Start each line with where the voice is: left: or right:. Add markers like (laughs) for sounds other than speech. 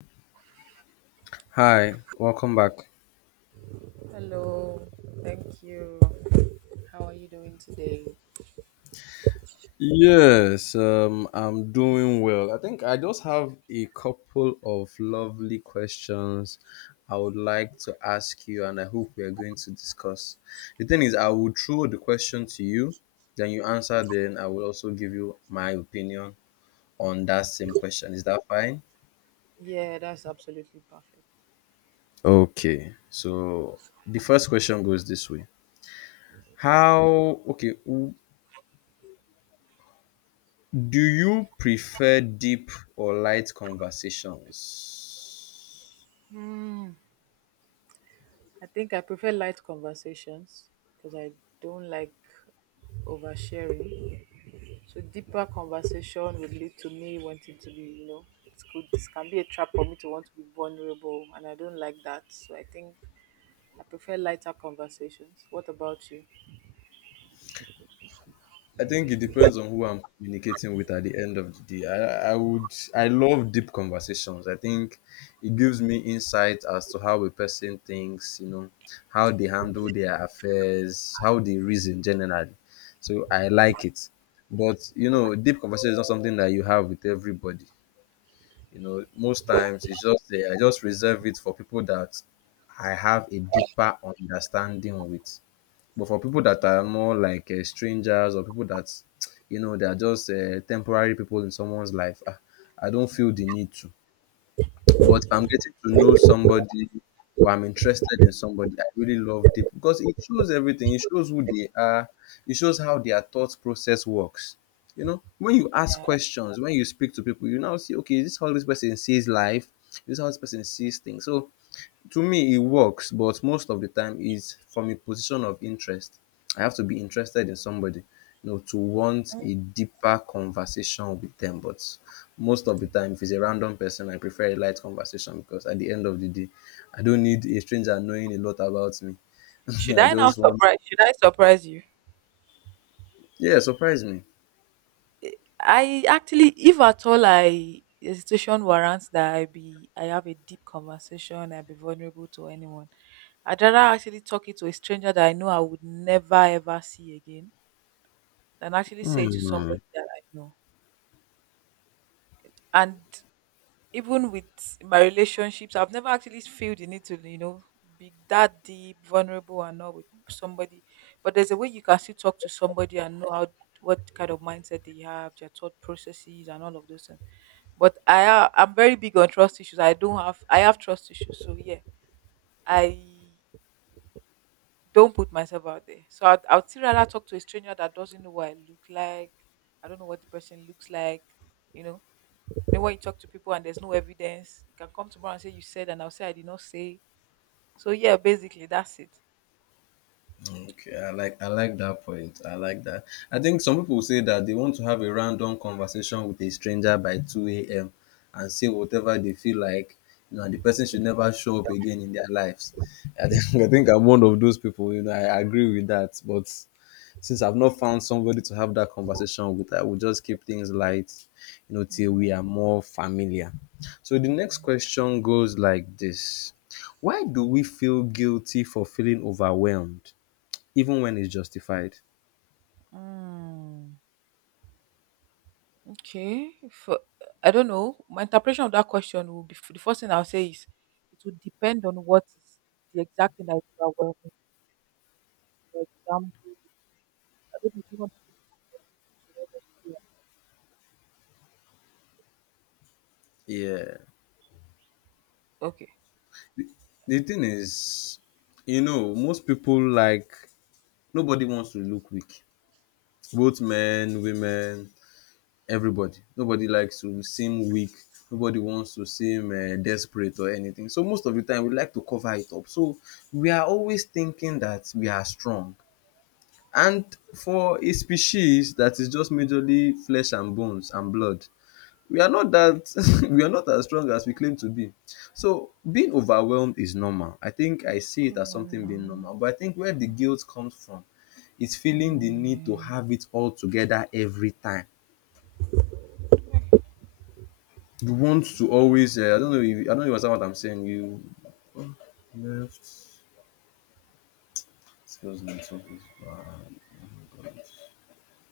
left: Hi, welcome back.
right: Hello, thank you. How are you doing today?
left: Yes, I'm doing well. I think I just have a couple of lovely questions I would like to ask you, and I hope we are going to discuss. The thing is, I will throw the question to you, then you answer, then I will also give you my opinion on that same question. Is that fine?
right: Yeah, that's absolutely perfect.
left: Okay, so the first question goes this way. Okay, do you prefer deep or light conversations?
right: Hmm. I think I prefer light conversations because I don't like oversharing. So deeper conversation would lead to me wanting to be, it's good. This can be a trap for me to want to be vulnerable, and I don't like that. So I think I prefer lighter conversations. What about you?
left: I think it depends on who I'm communicating with at the end of the day. I love deep conversations. I think it gives me insight as to how a person thinks, you know, how they handle their affairs, how they reason generally. So I like it. But, you know, deep conversation is not something that you have with everybody. You know, most times it's just I just reserve it for people that I have a deeper understanding with. But for people that are more like strangers, or people that you know they are just temporary people in someone's life, ah, I don't feel the need to. But if I'm getting to know somebody or I'm interested in somebody, I really love deep because it shows everything. It shows who they are. It shows how their thought process works. You know, when you ask questions, when you speak to people, you now see, okay, is this how this person sees life? Is this how this person sees things? So to me it works, but most of the time is from a position of interest. I have to be interested in somebody, you know, to want a deeper conversation with them. But most of the time if it's a random person I prefer a light conversation, because at the end of the day I don't need a stranger knowing a lot about me. (laughs)
right: Should
left: I
right: I now
left: just want
right: surprise? Should I surprise you?
left: yeah, surprise me.
right: I actually, if at all, I the situation warrants that I be, I have a deep conversation. I be vulnerable to anyone. I'd rather actually talk it to a stranger that I know I would never ever see again than actually say it to
left: Hmm.
right: somebody that I know. And even with my relationships, I've never actually felt the need to, you know, be that deep, vulnerable, and all with somebody. But there's a way you can still talk to somebody and know how what kind of mindset they have, their thought processes, and all of those things. But I'm very big on trust issues. I don't have I have trust issues, so yeah, I don't put myself out there. So I'd still rather talk to a stranger that doesn't know what I look like. I don't know what the person looks like, you know, then when you talk to people and there's no evidence, you can come tomorrow and say you said, and I'll say I did not say. So yeah, basically that's it.
left: Okay, I like that point. I like that. I think some people say that they want to have a random conversation with a stranger by two a.m. and say whatever they feel like, you know, and the person should never show up again in their lives. I think (laughs) I think I'm one of those people. You know, I agree with that. But since I've not found somebody to have that conversation with, I will just keep things light, you know, till we
right: I
left: are more familiar. So the next question goes like this: why do we feel guilty for feeling overwhelmed, even when it's justified?
right: Mm, okay. I don't know. My interpretation of that question will be the first thing I'll say is it would depend on what is the exact thing that is overwhelming. For example, I don't know. Do you want to give me scenarios or should I just play?
left: Yeah.
right: Okay.
left: The thing is, you know, most people like nobody wants to look weak. Both men, women, everybody. Nobody likes to seem weak. Nobody wants to seem desperate or anything. So most of the time, we like to cover it up. So we are always thinking that we are strong. And for a species that is just majorly flesh and bones and blood, we are not that (laughs) we are not as strong as we claim to be. So being overwhelmed is normal. I think I
right: What's
left: see it as
right: going on
left: something being
right: now?
left: normal. But I think where the guilt comes from is feeling the need to
right: Moment.
left: have it all together every time. You want to
right: God, I
left: always. I don't
right: beg
left: know. If, I don't know
right: you.
left: if you understand what I'm saying? You oh, left. Excuse me. Something's bad. Oh my God.